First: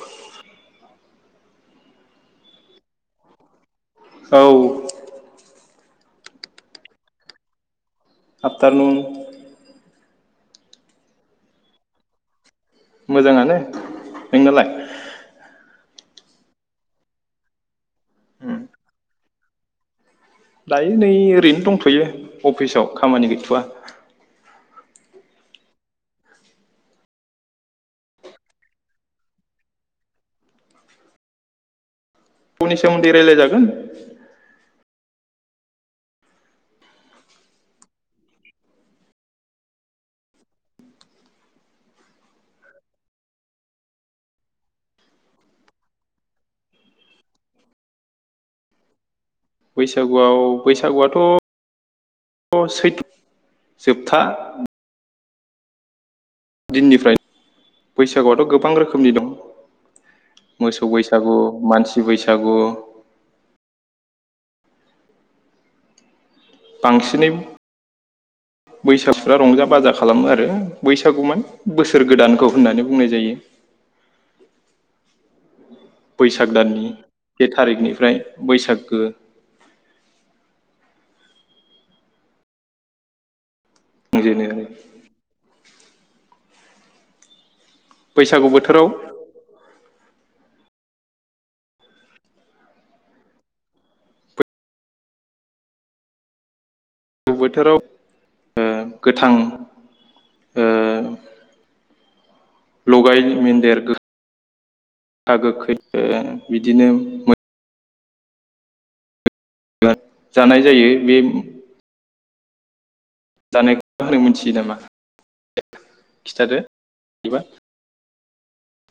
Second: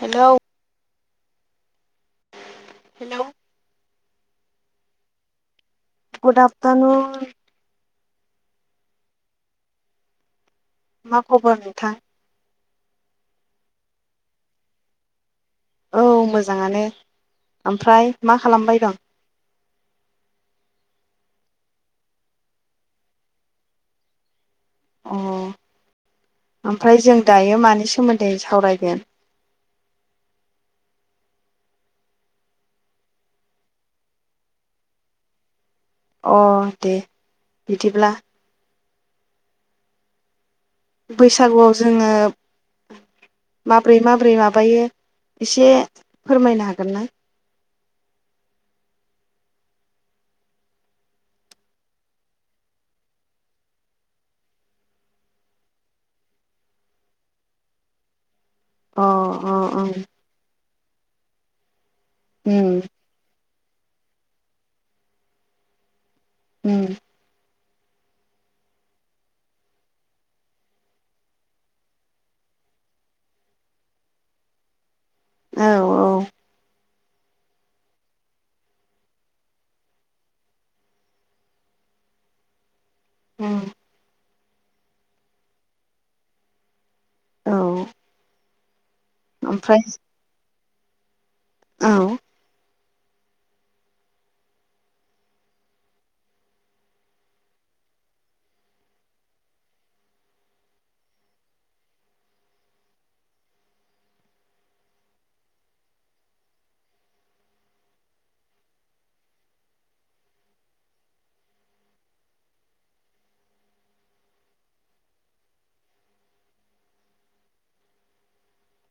Hello. Hello औ। Good afternoon. Afternoon मा खबर नोंथां। मोजांङानो नोंनालाय? औ मोजाङानो ओमफ्राय मा खालामबाय दं? ओय नै ओरैनो दंथयो अफिसाव खामानि गैथवा । अ ओमफ्राय जों दायो मानि सोमोन्दै सावरायगोन। पुमनि सोमोन्दै रायलायजागोन। अ दे बिदिब्ला बैसागुआव जोङो माब्रै माब्रै माबायो एसे फोरमायनो हागोन ना। बैसागुआव बैसागुआथ सैथ्र जोबथा दिननिफ्राय बैसागुआथ गो गोबां अ रोखोमनि दं। अ ओं मोसौ बैसागु मानसि थि बैसागु। उम उम बांसिनै बैसागुआ रंजा बाजा खालामो आरो बैसागु बोसोर गोदानखौ होननानै बुंनाय जायो । औ औ बैसाग दाननि बे थारिखनिफ्राय बैसागो उम। होजेनो औ। बैसागु बोथोराव ओमफ्राय औ गु बोथोराव ओ गोथां ओ लगाय मोन्देर [unintelligible] बिदिनो [unintelligible] जानाय जायो बे जानाय होनो मिथियो नामा [inaudible] खिथादो बिबा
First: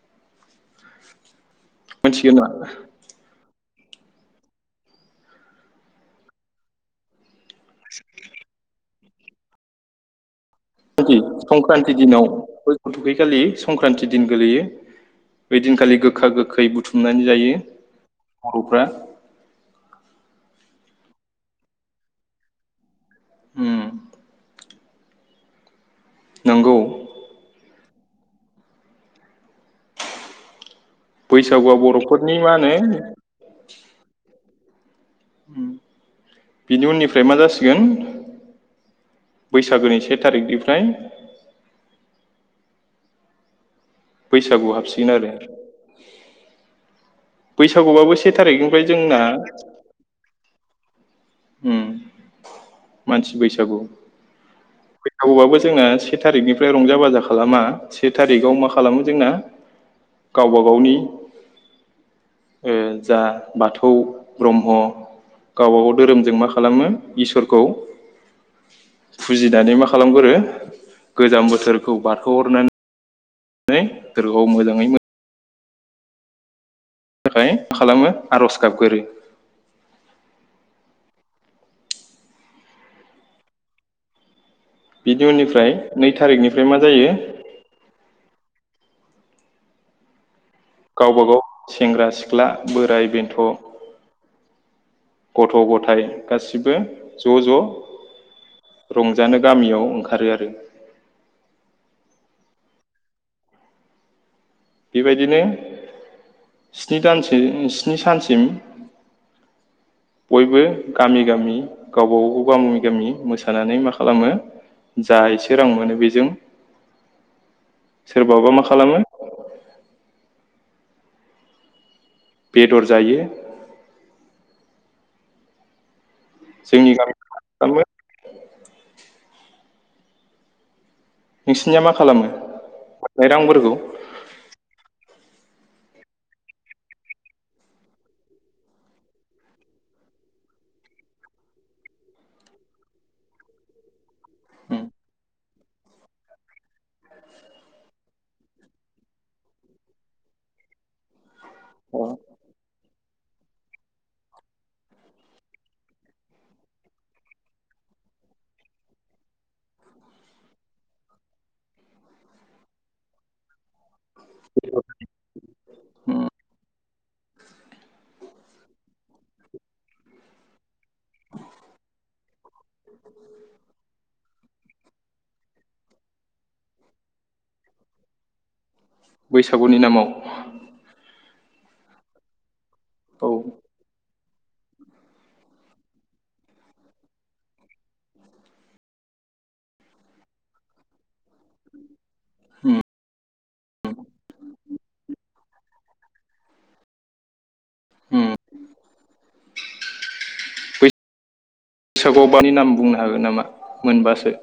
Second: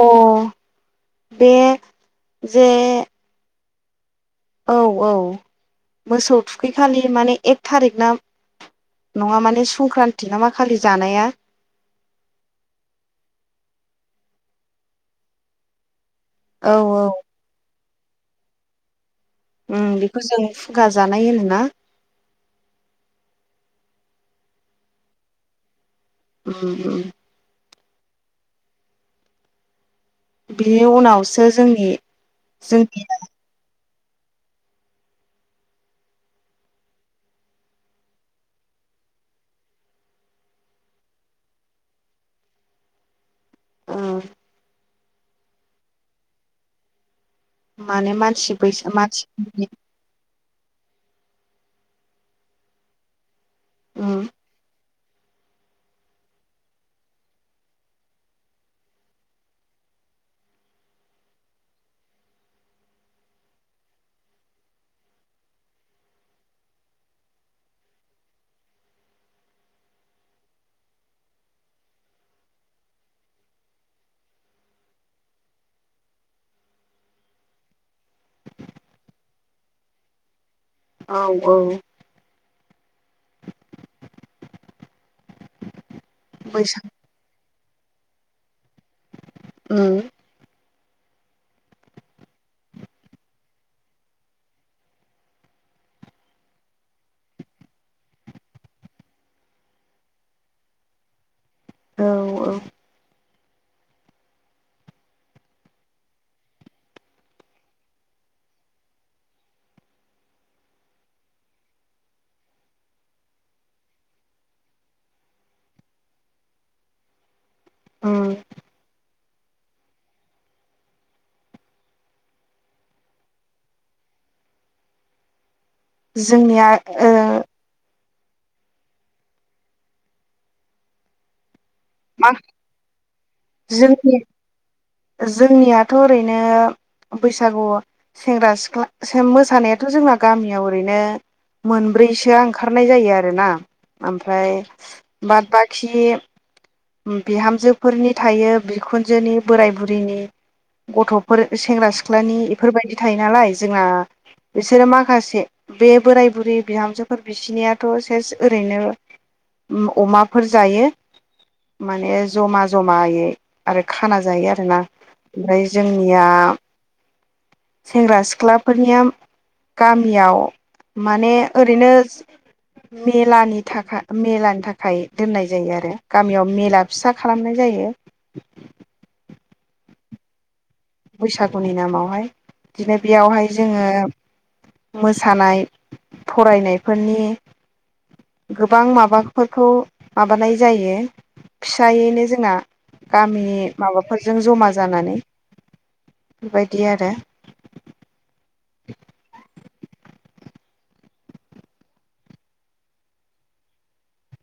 अ बे मिथिगोन नामा जे औ औ मोसौ थुखैखालि माने थारिख ना नङा माने संक्रान्ति ना मा खालि क्रानथि जानाया संक्रान्ति दिनाव बय थुखैखालि संक्रान्ति दिन गोलैयो बे दिनखालि गो गोखा गोखै औ औ बुथुमनानै जायो। बर'फोरा ओम बेखौ जों खुगा जानाय होनोना? होम ओम नंगौ ओम बि बेनि उनावसो बैसागुआ जोंनि बर'फोरनि मा होनो जोंनिनो बिनि उननिफ्राय मा जासिगोन बैसागोनि से थारिखनिफ्राय ओ बैसागु हाबसै फिन आरो माने बैसागुबाबो से मानसि थारिखनिफ्राय बैसा जोंना मानसिफोरनि उम मानसि बैसाग जागौ उम फैथावबाबो जोंना से थारिखनिफ्राय रंजा बाजा खालामा से थारिखआव मा खालामो जोंना गावबा गावनि ओ जा बाथौ ब्रह्म गावबा गाव धोरोमजों मा खालामो इसोरखौ बुजिनानै मा खालामगोरो गोजां बोथोरखौ बारखो हरनानै [unintelligible] मोजाङै मोजां बिनि थाखाय मा खालामो आरज गाबगोरो। औ औ। बिदि उननिफ्राय नै थारिखनिफ्राय मा बैसाग जायो? ओ गावबा गाव सेंग्रा सिख्ला बोराइ बेन्थ' गथ गथाइ गासिबो ज ज रंजानो गामियाव ओंखारो आरो। औ औ। बिबायदिनो स्नि दानसो स्नि सानसिम बयबो गामि गामि गावबा गाव गामि गामि मोसानानै मा खालामो जा एसे रां मोनो बेजों उम सोरबाबा मा खालामो बेदर जायो। जोंनिया जोंनि ओ गामियाव मा खालामो [unintelligible] निया मा खालामो बे रांफोरखौ? जोंनि जोंनियाथ' ओरैनो बैसागु सेंग्रा सिख्ला सो मोसानायाथ' जोंना गामियाव ओरैनो मोनब्रैसोआ ओंखारनाय जायो आरोना ओमफ्राय बाद बाखि ओम बिहामजोफोरनि थायो बिखुनजोनि बोराइ बुरैनि गथफोर सेंग्रा सिख्लानि इफोरबायदि थायो नालाय जोंना इसोरो माखासे बे बोराइ बुरि बिहामजोफोर बिसिनियाथ सेस ओरैनो ओ अमाफोर जायो। माने जमा जमायै आरो खाना जायो आरोना ओमफ्राय जोंनिया सेंग्रा सिख्लाफोरनिया गामियाव माने ओरैनो मेलानि थाखा मेलानि थाखाय दोननाय जायो आरो। गामियाव मेला फिसा खालामनाय जायो। बैसागुनि नामाव। बैसागुनि नामावहाय दिनो औ बेयावहाय जोङो मोसानाय फरायनायफोरनि गोबां माबाफोरखौ माबानाय जायो फिसायैनो जोंना उम गामिनि माबाफोरजों जमा जानानै। बिबायदि आरो। उम [unintelligible] नाम बुंनो हागोन नामा मोनबासो?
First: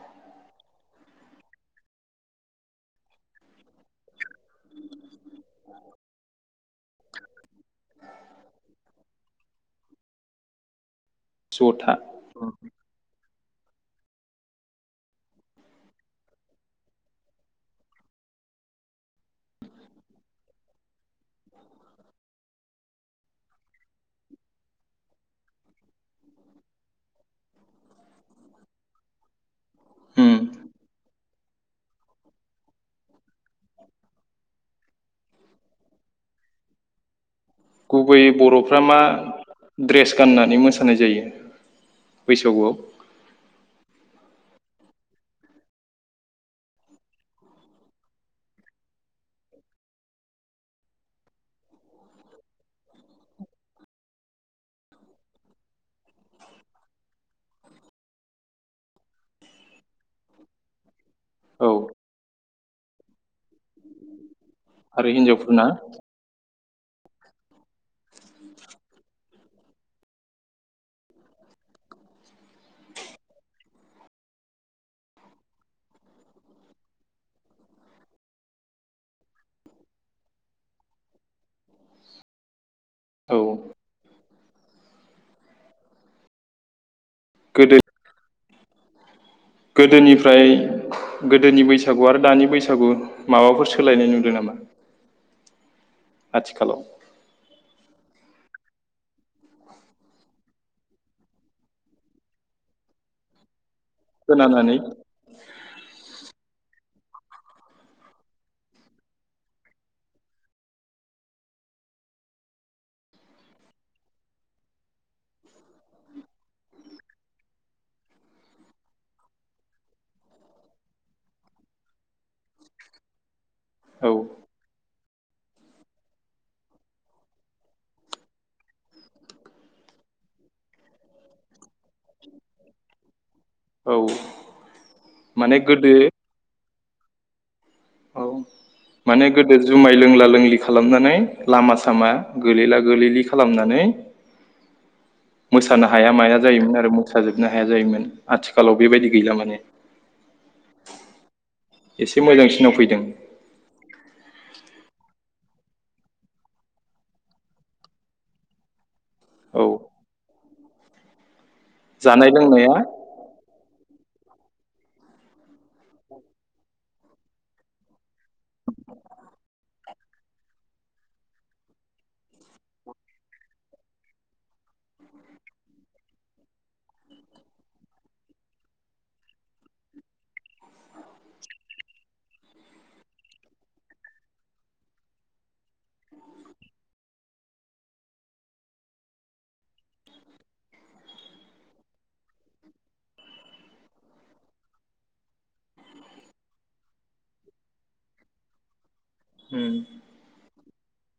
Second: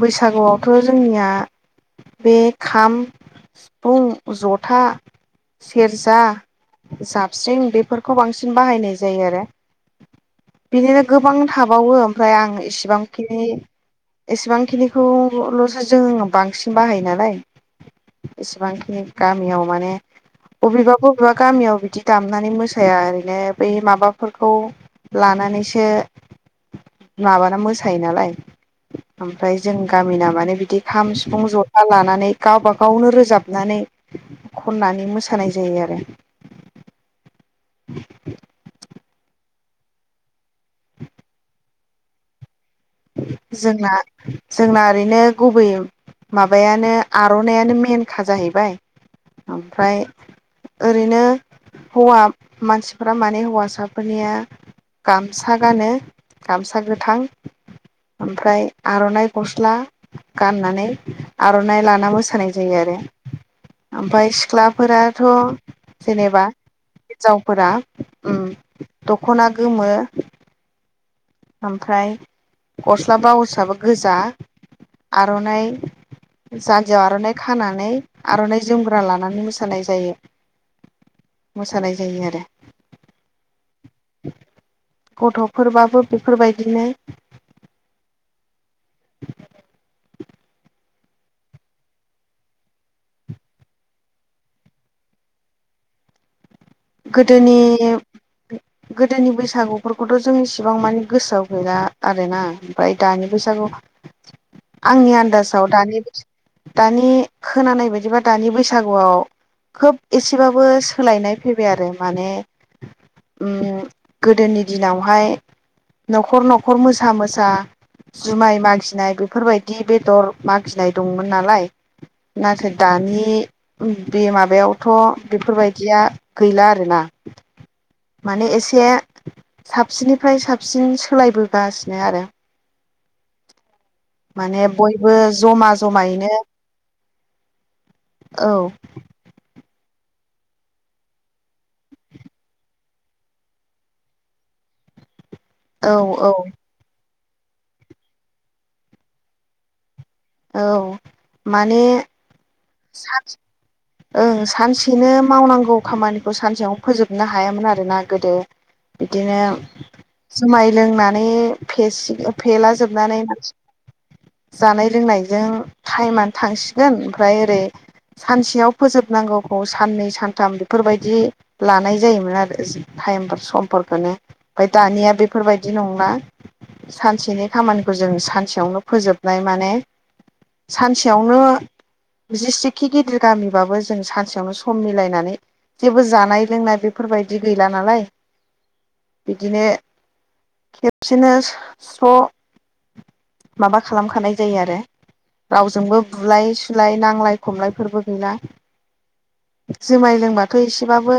बैसागुआवथ जोंनिया बे खाम सिफुं जथा सेरजा जाबस्रिं बेफोरखौ बांसिन बाहायनाय जायो आरो। [unintelligible] गोबां थाबावो जथा ओमफ्राय आं इसिबांखिनि एसेबांखिनिखौलसो जोंनाव बांसिन बाहायो नालाय एसेबांखिनि गामियाव माने अबेबाबो बा गामियाव बिदि दामनानै मोस साया ओरैनो बै माबाफोरखौ लानानैसो माबाना मोसायो नालाय। ओमफ्राय जों गामिना उम माने बिदि खाम सिफुं ज [unintelligible] लानानै गावबा गावनो रोजाबनानै खननानै मोसानाय जायो आरो। गुबै बर'फ्रा मा द्रेस गाननानै मोसानाय जायो बैसागुआव। जोंना जोंना ओरैनो गुबैयै माबायानो आरनायानो मेनखा जाहैबाय ओमफ्राय ओरैनो हौवा मानसिफ्रा माने हौवासाफोरनिया गामसा गानो गामसा गोथां ओमफ्राय आर'नाइ गस्ला गाननानै औ आरनाइ लाना मोसानाय जायो आरो ओमफाय आरो सिख्लाफोराथ' हिन्जावफोरना जेनेबा हिनजावफोरा दखना गोमो ओमफ्राय गस्ला बाउसआबो गोजा आरनाइ जानजियाव आरनाइ खानानै आरननाइ जोमग्रा लानानै मोसानाय जायो। मोसानाय जायो आरो। औ गथफोरबाबो बेफोरबायदिनो गोदो गोदोनिफ्राय गोदोनि बैसागु आरो दानि बैसागु माबाफोर सोलायनाय नुदों नामा आथिखालाव गोदोनि गोदोनि बैसागुफोरखौथ' जों इसेबां माने गोसोआव गैला आरोना ओमफ्राय दानि बैसागु खोनानानै आंनि आन्दाजाव दानि दानि खोनानाय बायदिबा दानि बैसागुआव खोब एसेबाबो सोलायनाय फैबाय आरो माने गोदोनि दिनावहाय नखर नखर मोसा मोसा जुमाय मागिनाय बेफोरबायदि बेदर मागिनाय दंमोन नालाय नाथाय दानि औ बे माबायावथ' बेफोरबायदिया गैला आरोना माने एसे साबसिननिफ्राय साबसिन सोलायबोगासिनो आरो औ माने बयबो माने जमा गोदो जमायैनो औ माने गोदो जुमाय लोंला लोंलि खालामनानै लामा सामा गोलैला गोलैलि खालामनानै मोसानो औ हाया औ माया जायोमोन आरो मो साजोबनो हाया जायोमोन आथिखालाव बेबायदि गैला माने औ एसे मोजांसिनाव फै साब बिदिनो मावनांगौ खामानिखौ सानसेयाव फोजोबनो हायामोन आरोना गोदो बिदिनो औ जुमाय लोंनानै फेसि जानाय फेला लोंनाया जोबनानै जानाय लोंनायजों टाइमानो थांसिगोन ओमफ्राय ओरै सानसेयाव फोजोबनांगौखौ साननै सानथाम बेफोरबायदि लानाय जायोमोन आरो [unintelligible] टाइम फोर सम फोर [unintelligible] ओमफाय दानिया बेफोरबायदि नंला सानसेनि खामानिखौ जों सानसेयावनो फोजोबनाय माने सानसेयावनो जिसेखि गिदिर गामि बाबो सानसेयावनो सम मिलायनानै जेबो जानाय लोंनाय बेफोरबायदि गैला नालाय बिने खेबसेनो स माबा खालामखानाय जायो आरो रावजोंबो बुलाय सुलाय नांलाय खमलायफोरबो गैला उम जुमाय लोंबाथ' एस एसे बाबो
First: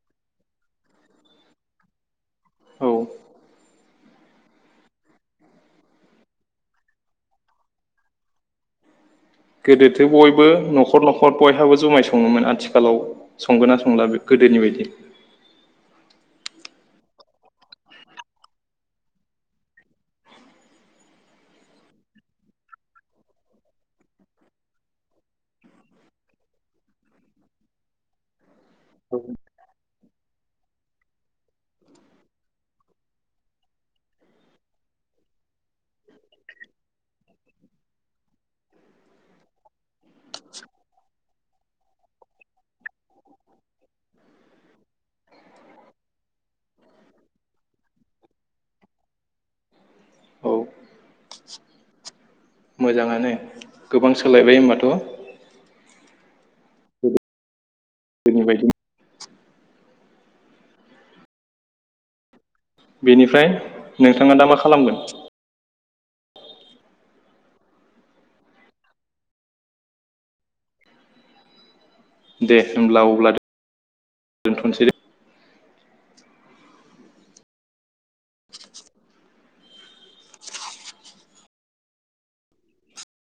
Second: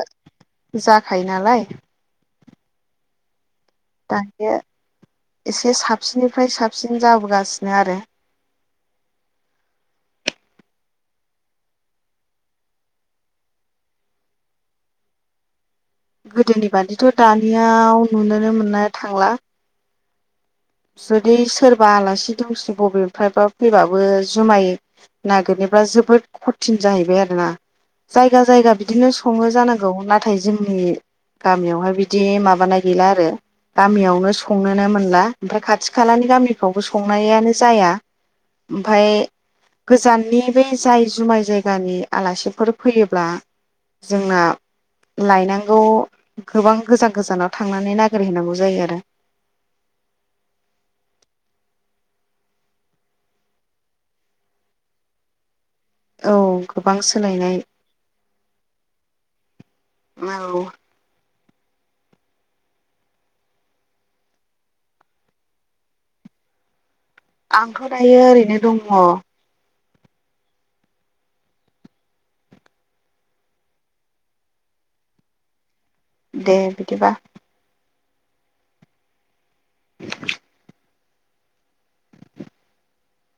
जाखायो नालाय औ दायो एसे साबसिननिफ्राय साबसिन जाबोगासिनो आरो गोदोथो बयबो नखर नखर बयहाबो जुमाय सङोमोन आथिखालाव संगोन ना संला गोदोनि बायदि गोदोनि बादिथ दानियाव नुनोनो मोननो थांला जुदि सोरबा आलासि दुमसि बबेनिफ्रायबा फैबाबो जुमाय नागिरनोब्ला जोबोद खथिन जाहैबाय आरोना जायगा जायगा बिदिनो संङो जानां नंगौ नाथाय जोंनि गामियावहाय बिदि माबानाय गैला आरो गामियावनो संनोनो मोनला ओमफ्राय खाथि खालानि गामिफ्रावबो संनायानो जाया ओमफाय गोजाननि बे जाय जुमाय जायगानि आलासिफोर फैयोब्ला जोंना लायनांगौ गोबां गोजान गोजानाव थांनानै नागिरहैनांगौ जायो आरो औ मोजाङानो गोबां सोलायबाय होनोमबाथ' औ गोबां सोलायनाय दिननिबायदि [unintelligible] बेनिफ्राय नोंथाङा दा मा खालामगोन आंथ दायो ओरैनो दङ दे होमब्ला अब्ला दोनथसै दे दे बिदिबा [unintelligible]